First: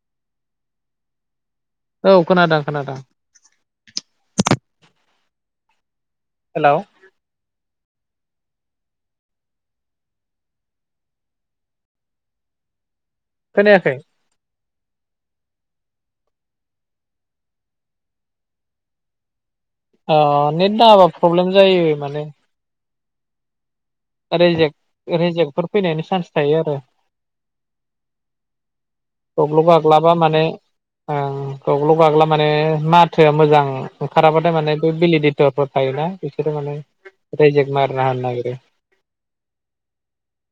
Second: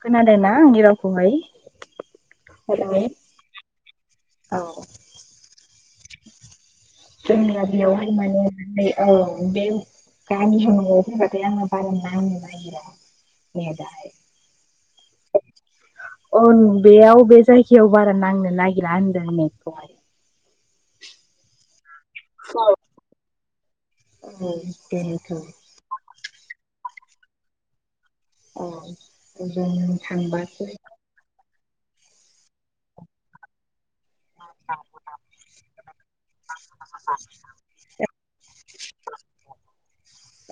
खोनादोंना आंनि रावखौहाय औ खोनादों हेलौ। खोनादों औ। हेल'। जोंनिया बेयावहाय माने औ बे गामि होननांगौ फैबाथाय आंना बारा नांनो नागिरा खोनायाखै नेदानो औ बेयाव बे जायगायाव बारा नांनो नागिरा होनदों नेटखौहाय अ नेट नाङाबा प्रब्लेम जायो माने औ रेजेक बेनोथ' रेजेकफोर फैनायनि चान्स थायो आरो अ गावग्ल' जों गाग्लाबा माने थांबासो ओं गाव्ल'-गाग्ला माने माथोआ मोजां ओंखाराबाथाय माने बे भेलिडटफोर थायोना बिसोरो माने रेयजेक मारना होनो नागिरो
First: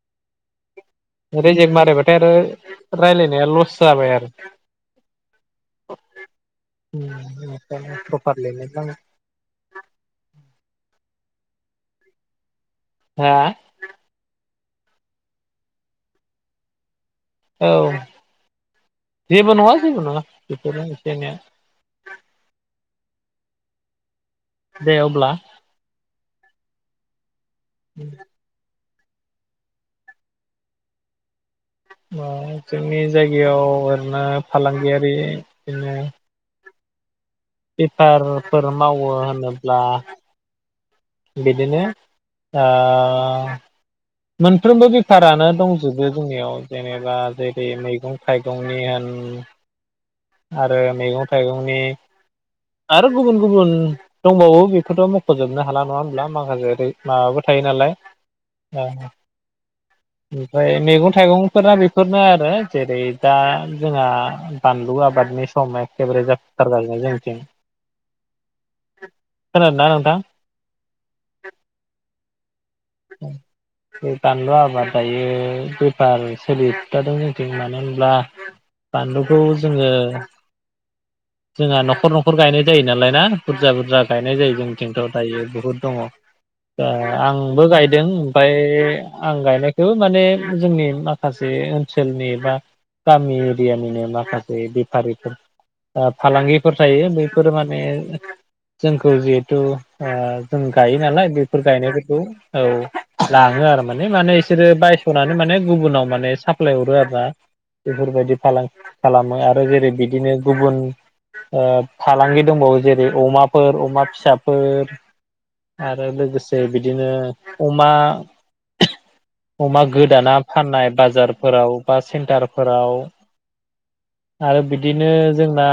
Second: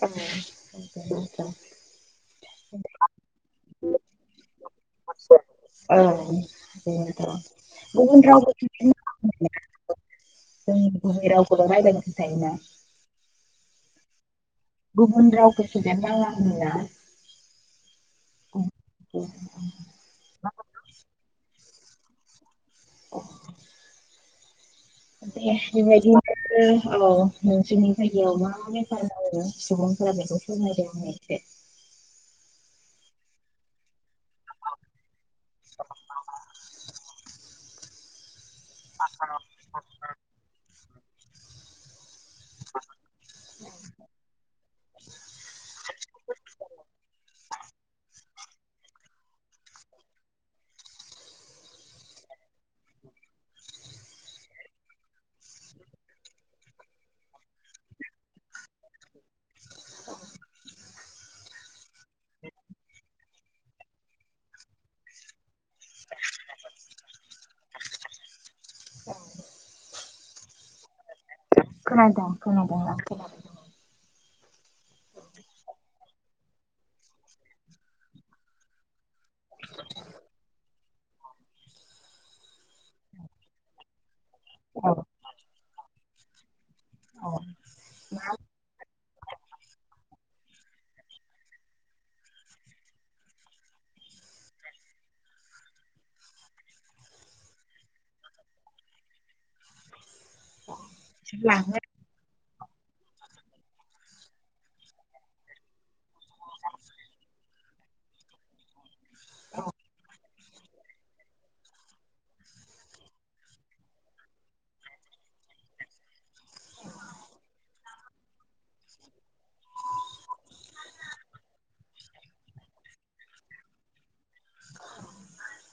औ बेनोथ' रैजेक मारिबाथाय आरो राय्लायनाया लस जाबाय आरो औ बेनोथ' गुबुन राव प्रपारलि नेट नाङा। गुबै रावखौल' रायज्लायग्रा थायोना हा? गुबुन रावखौ सोदेर नाङा होनोना औ जेबो नङा जेबो नङा बेफोरनो एसे-एनैया अ। दे अब्ला [unintelligible] फोरमायो सुबुंफोरा बेखौ फोरमायदों आनो एसे औ जोंनि जायगायाव ओरैनो फालांगियारि बिदिनो बेफारफोर मावो होनोब्ला बिदिनो ओ मोनफ्रोमबो बेफारानो दंजोबो जोंनियाव जेनेबा जेरै मैगं थाइगंनि होन आरो मैगं-थाइगंनि आरो गुबुन-गुबुन दंबावो बेखौथ' मख'जोबनो हाला नङा होनब्ला माखासे ओरै माबाबो थायो नालाय औ ओमफ्राय मैगं-थाइगंफोराना बेफोरनो आरो जेरै दा जोंहा बानलु आबादनि सम एखेबारे जोबथारजागोन जोंथिं खोनादों ना नोंथां खोनादों खोनादों आं खोनादों बे बानलु आबादायो बेफार सोलिथ'दों जोंथिं मानो होनब्ला बानलुखौ जोङो जोंहा न'खर-न'खर गायनाय जायो नालाय ना बुरजा-बुरजा गायनाय जायो औ जोंनिथिंथ' दायो बहुद दङ दा औ आंबो गायदों मा ओमफ्राय आं गायनायखौबो मा ने जोंनि माखासे ओनसोलनि बा गामि एरियानिनो माखासे बेफारिफोर ओ फालांगिफोर थायो बैफोरो माने जोंखौ जिहेथु ओ जों गायो नालाय बेफोर लाङो गायनायफोरखौ औ लाङो आरो माने माने बिसोरो बायस'नानै माने गुबुनाव माने साप्लाय हरो आरोना। बेफोरबायदि फालांगि खालामो आरो जेरै बिदिनो गुबुन फालांगि दंबावो जेरै अमाफोर अमा फिसाफोर आरो लोगोसे बिदिनो अमा अमा गोदाना फाननाय बाजारफोराव बा सेन्टारफोराव आरो बिदिनो जोंना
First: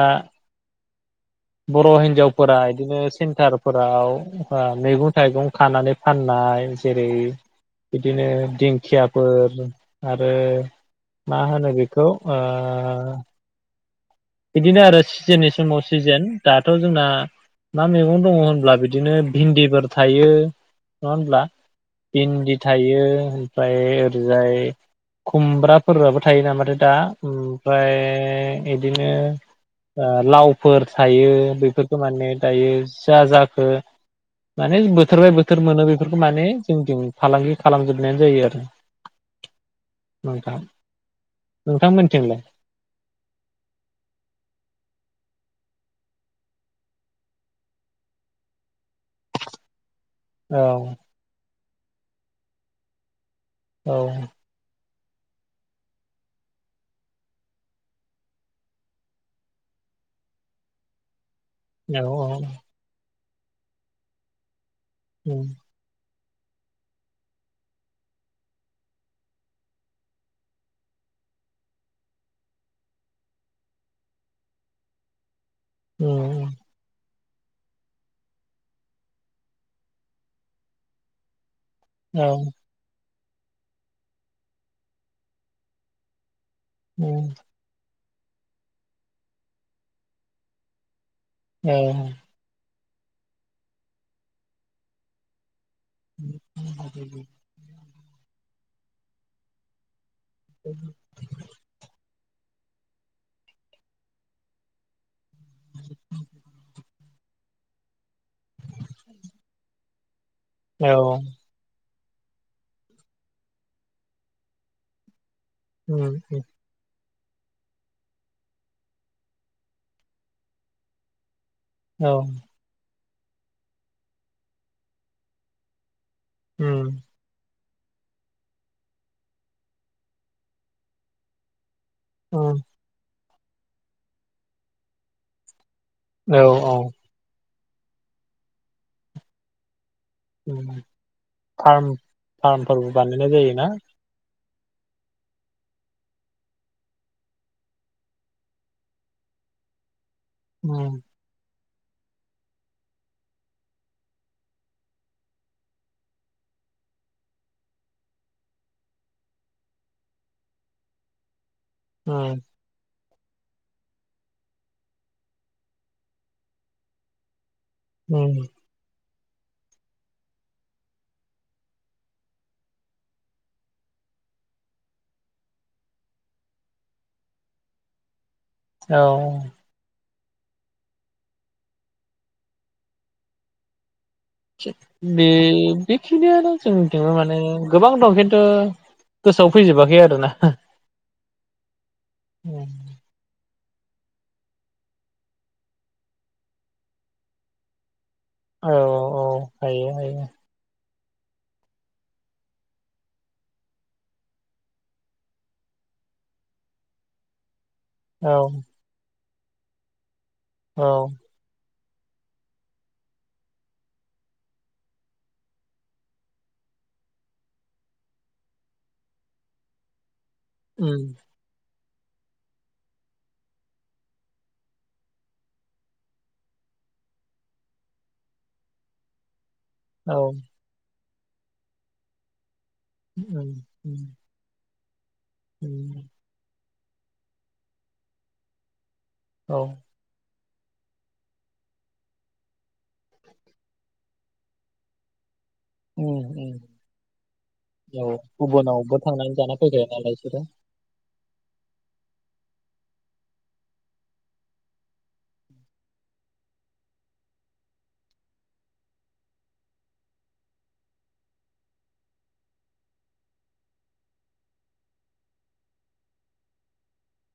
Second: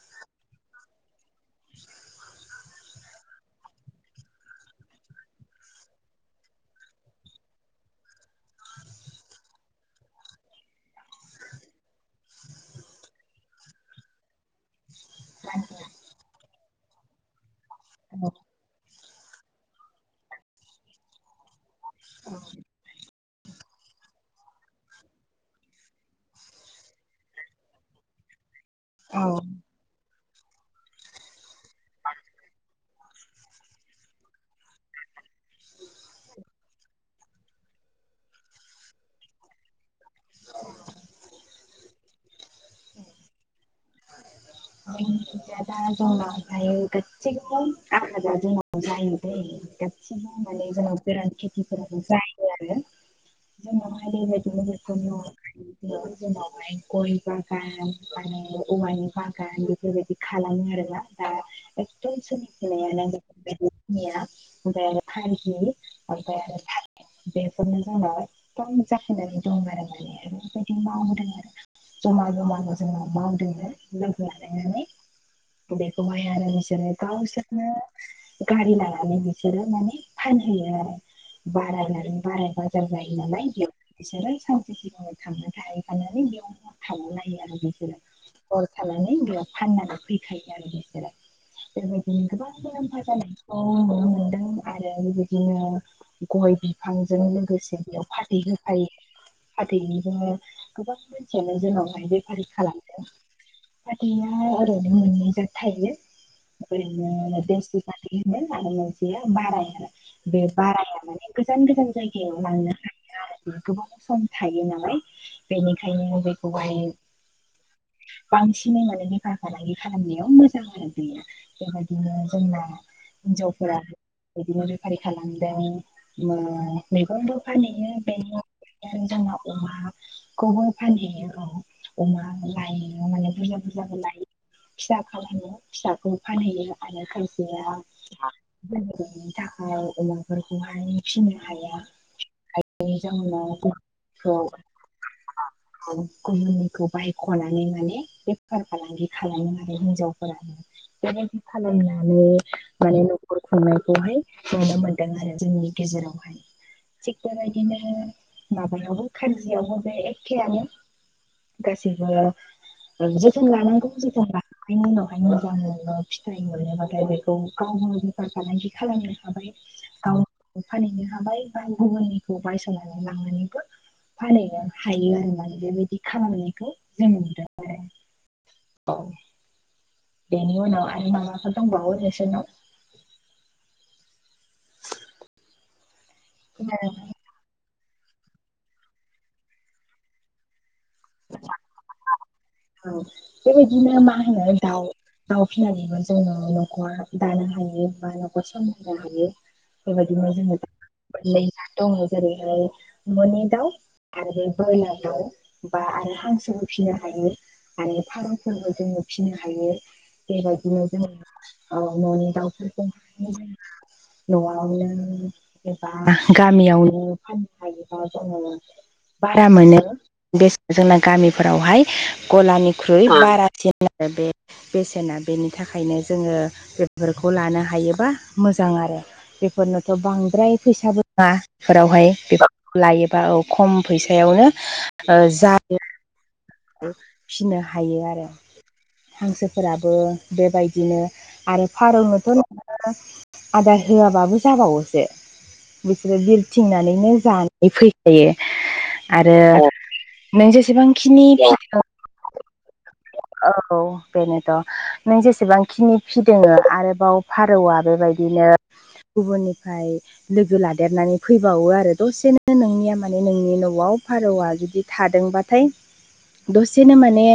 बर' हिनजावफोरा बिदिनो सेन्टारफोराव मैगं थाइगं खानानै फाननाय जेरै बिदिनो दिंखियाफोर आरो। मा होनो बेखौ ओ बिदिनो आरो सिजेननि समाव सिजेन दाथ' जोंना मा मैगं औ दङ होनब्ला बिदिनो भिन्दिफोर थायो नङा होनब्ला भिन्दी थायो। ओमफ्राय ओरैजाय खुमब्राफोराबो थायो नामाथाय दा ओमफ्राय बिदिनो औ ओ लावफोर थायो बेफोरखौ माने दायो जा जाखो माने बोथोर बाय बोथोर मोनो बेफोरखौ माने जोंथि फालांगि खालामजोबनायानो जायो आरो। नोंथां नोंथां मोनथिंलाय? [unintelligible] एसे जनानै जोंनाव औ गोरान खेथिफोराबो जायो आरो औ जोंनाव हालिबायदिनो [unintelligible] बेफोरनि अनगायैबो जोंनावहाय गय बागान आरो औवानि बा गान बेफोरबायदि खालामो आरोना दा एकदम औ सोलिफुनायानो उम [unintelligible] ओमफ्राय आरो थालिर बेफोरनो जोंहा एकदम जाफुनानै दं आरो माने ओरै बायदि मावदों आरो। जमा जमानो जोङो मावदों [unintelligible] [unintelligible] बेखौहाय आरो उम बिसोरो गावसोर नों गारि लानानै बिसोरो माने फानहैयो आरो बारा ला औ बाराय बाजार जायो नालाय बेयाव बिसोरो सानसे सिगाङाव थांनानै थाहैखानानै बेयावनो थाबोनो उम हायो आरो बिसोरो। हर थानानै बेयाव फाननानै फैखायो आरो बिसोरो औ औ बेबायदिनो गोबां मुलाम्फा जानायखौ नुनो मोनदों आरो बेबायदिनो गय उम बिफांजों लोगोसे बेयाव फाथै होफायो फाथैजोंनो गोबां मानसियानो जोंनावहाय बेफारि खालामदों। फाथैया ओरैनो मोननै जात थायो ओरैनो [unintelligible] होनो आरो मोनसेया बाराय आरो बे औ बाराया माने [unintelligible] गोजान गोजान जायगायाव लांनो हायो आरो गोबाव सम थायो नालाय। उम बेनिखायनो बेखौहाय बांसिनै माने बेफार फालांगि खालामनायाव मोजां आरो। बेबायदिनो जोंना हिनजावफोरा बेबायदिनो बेफारि खालामदों। [unintelligible] फानहैयो बेनि [unintelligible] जोंना अमाखौबो फानहैयो औ अमा औ [unintelligible] माने बुरजा बुरजाबो लायो फिसा खालामो फिसा खौ औ फानहैयो औ आरो खायसेया [unintelligible] थाखाय अमा उम फोरखौहाय फिसिनो हाया फार्म फार्मफोरबो जायनि बानायनाय जाउनाव जायोना औ [unintelligible] बाय खनानै माने बेफार फालांगि खालामो आरो हिनजावफोरा। उम। बेदि खालामनानै माने नखर खुंनायखौहाय नुनो मोनदों आरो जोंनि गेजेरावहाय। थिग बेबायदिनो माबायावबो खारजियावबो बे एखेयानो उम [unintelligible] जोथोन लानांगौ जोथोन लाखांनायनि उनावहाय मोजां फिथाइ मोनोबाथाय बे [unintelligible] [inaudible] बेफार उम फालांगि खालामनो हाबाय गाव फानहैनो हाबाय बा गुबुननिखौ बायस'नानै लांनानैबो फानैनो हायो आरोना बेबायदि खालामनायखौ जों औ बेनि उनाव आरो माबाफोर दंबावो नोंसोरनाव बे बेखिनियानो जों [unintelligible] माने गोबां दं खिन्थु गोसोआव फैजोबाखै आरोना। [unintelligible] बेबायदिनो मा होनो दाव दाउ फिसिनानैबो जोङो न'खर दानो हायो बा बा [unintelligible] औ औ हायो हायो हायो बेबायदिनो जोङो मोननै जाद दङ जेरैहाय न'नि दाउ आरो बयलार दाउ। बा आरो हांसोबो फिनो हायो आरो औ फारौफोरबो जोङो फिनो हायो। बेबायदिनो औ जोङो औ न'नि दाउफोरखौ न'आवनो एबा गामियावनो फाननो हायोबा जोङो बारा मोनो बेस जोंना उम गामि फोरावहाय गलानिख्रुइ बारासिन आरो बे बेसेना बेनि थाखायनो जोङो बेफोरखौ लानो हायोबा मोजां आरो बे फोरनोथ' औ बांद्राय फैसाबो नङा बेफोरावहाय बे लायोबा औ उम खम उम फैसायावनो ओ जायो। उम फिनो हायो आरो औ हांसोफोराबो बेबायदिनो आरो फारौनोथ' नोङो आदार होआबाबो जाबावोसो। बिसोरो उम उम बिरथिंनानैनो जानानै [unintelligible] औ फैखायो गुबुनावबो थांनानै आरो जाना फैखायो नालाय बिसोरो नों जेसेबांखिनि औ बेनोथ' नों जेसेबांखिनि फिदिङो आरोबाव फारौआ बेबायदिनो गुबुननिफ्राय लोगो लादेरनानै फैबावो आरो दसेनो नोंनिया माने नोंनि न'आव फारौआ जुदि थादोंबाथाय दसेनो माने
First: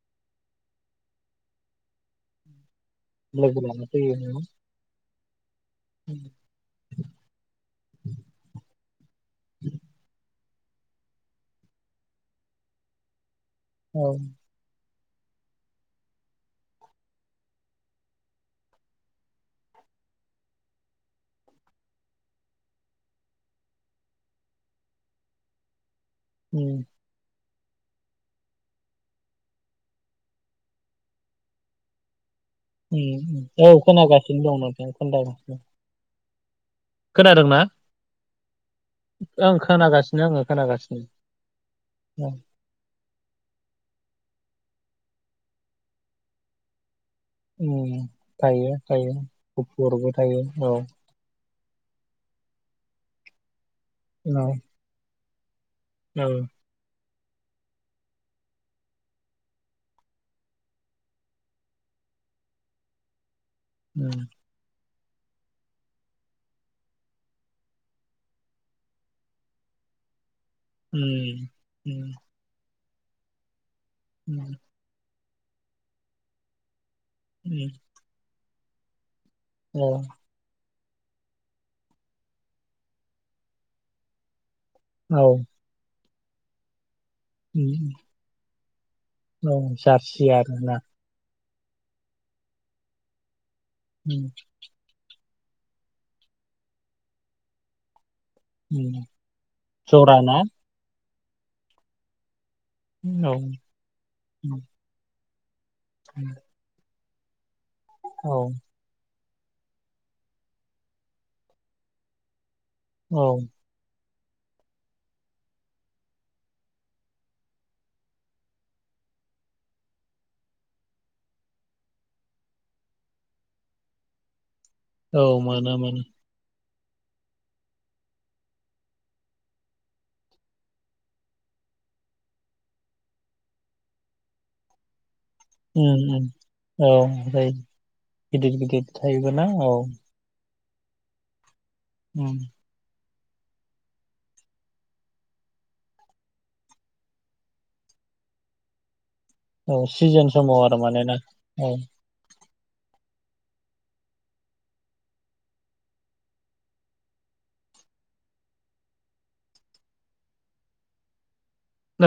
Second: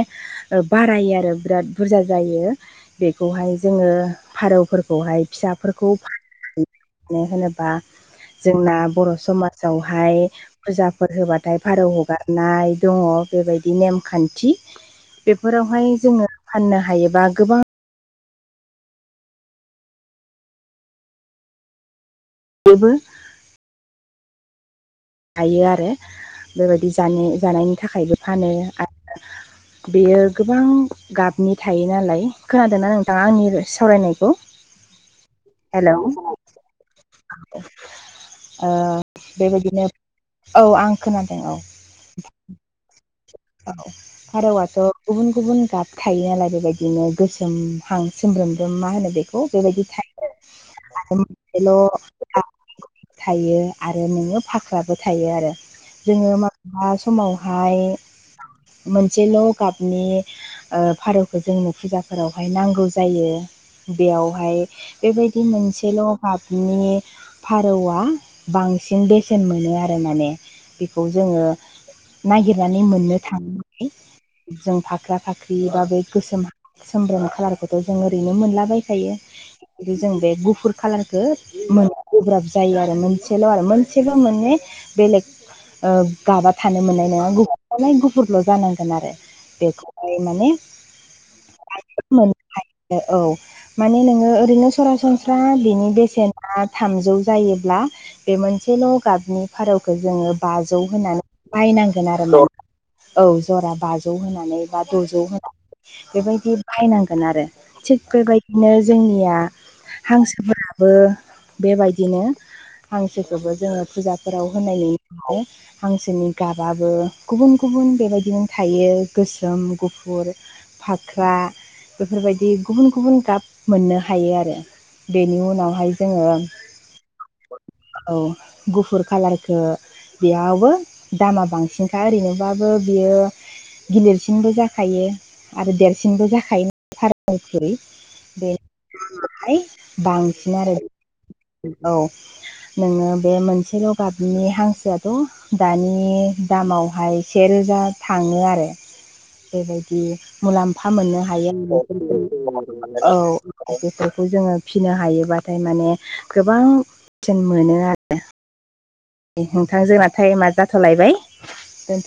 ओ बारायो आरो बिराद बुरजा जायो। बेखौहाय लोगो लाना जोङो फैयो नोङो फारौफोरखौहाय फिसाफोरखौ मानो होनोबा जोंना बर' समाजावहाय फुजाफोर होबाथाय भारौ हगारनाय दङ बेबायदि औ नेमखान्थि बेफोरावहाय जोङो फाननो हायोबा गोबां बेबो [unintelligible] आरो उम बेबायदि जानो जानायनि थाखायबो फानो आरो बेयो गोबां गाबनि थायो नालाय खोनादों ना उम नोंथाङा उम आंनि औ सावरायनायखौ खोनागासिनो दं नोंथां खोनागासिनो हेलोव खोनादोंना ओ ओं खोनागासिनो आङो खोनागासिनो खोनादों औ ओं औ फारौआथ' गुबुन- गुबुन गाब खायो [unintelligible] बेबायदि बिदिनो गोसोमहां उम थायो सोमब्रोमब्रोम मा होनो थायो बेखौ बेबायदि गुफुरबो थायो औ थायो ल' थायो आरो औ नोङो फाख्राबो थायो आरो। औ जोङो माब्लाबा समावहाय मोनसे ल' गाबनि फारौखौ जोंनो फुजाफोरावहाय नांगौ जायो उम बेयावहाय। बेबायदि मोनसेल गाबनि फारौआ बांसिन बेसेन मोनो आरो माने बेखौ जोंङो उम उम नागिरनानै मोननो उम थांङोङाख जों फाख्रा फाख्रि बा बे गोसोम सोमब्रोम उम खालारखौथ' जों ओरैनो मोनलाबायखायो। औ जों बे गुफुर खालारखौ मोन गोब्राब जायो आरो मोनसेल' आरो मोनसेबो मोने बेलेग औ गाबा थानो मोननाय नंङा उम उम गुफुरलाय गुफुरल' जानांगोन आरो औ बेखौ जारसि माने आरोना औ माने उम नोंङो ओरैनो सरासनस्रा बिनि बेसेना थामजौ जायोब्ला बे मोनसेल' उम गाबनि फारौखौ जरा जोंङो ना बाजौ होनानै बायनांगोन आरो ना औ जरा बाजौ होनानै उम बा द'जौ होनानै बेबायदि बाहायनांगोन आरो। थिग औ बेबायदिनो जोंनिया हांसोफोराबो बेबायदिनो औ हांसोखौबो जोंङो फुजा फोराव होनायनि उनाव हांसोनि गाबाबो गुबुन गुबुन बेबायदिनो थायो गोसोम गुफुर फाख्रा बेफोरबायदि गुबुन गुबुन गाब मोननो हायो आरो। औ बेनि मोनो उनावहाय मोनो जोंङो औ गुफुर कालारखौ बेयावबो दामा बांसिनखा ओरैनो माबाबो बियो गिलिरसिनबो जाखायो। आरो उम उम देरसिनबो जाखायोन औ सार ओमफ्राय गिदिर मखुरै गिदिर थायोबोना औ बांसिन आरो औ उम [unintelligible] नोंङो बे मोनसेल' गाबनि हांसोआथ' दानि दामावहाय से रोजा थांङो आरो। औ बेबायदि सिजोन समाव आरो मुलाम्फा मानोना मोननो औ हायो आं। औ बेफोरखौ जोंङो फिसिनो हायोबाथाय माने गोबां जों मोनो आरो। नोंथांजोंनाथायाइमा जाथ'लायबाय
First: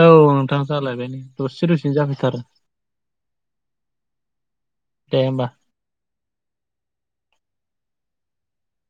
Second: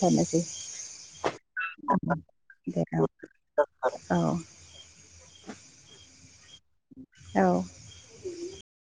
औ नोंथां जालायबाय दसे दसेनो जाफैथारो। बे औ दे होमबा। औ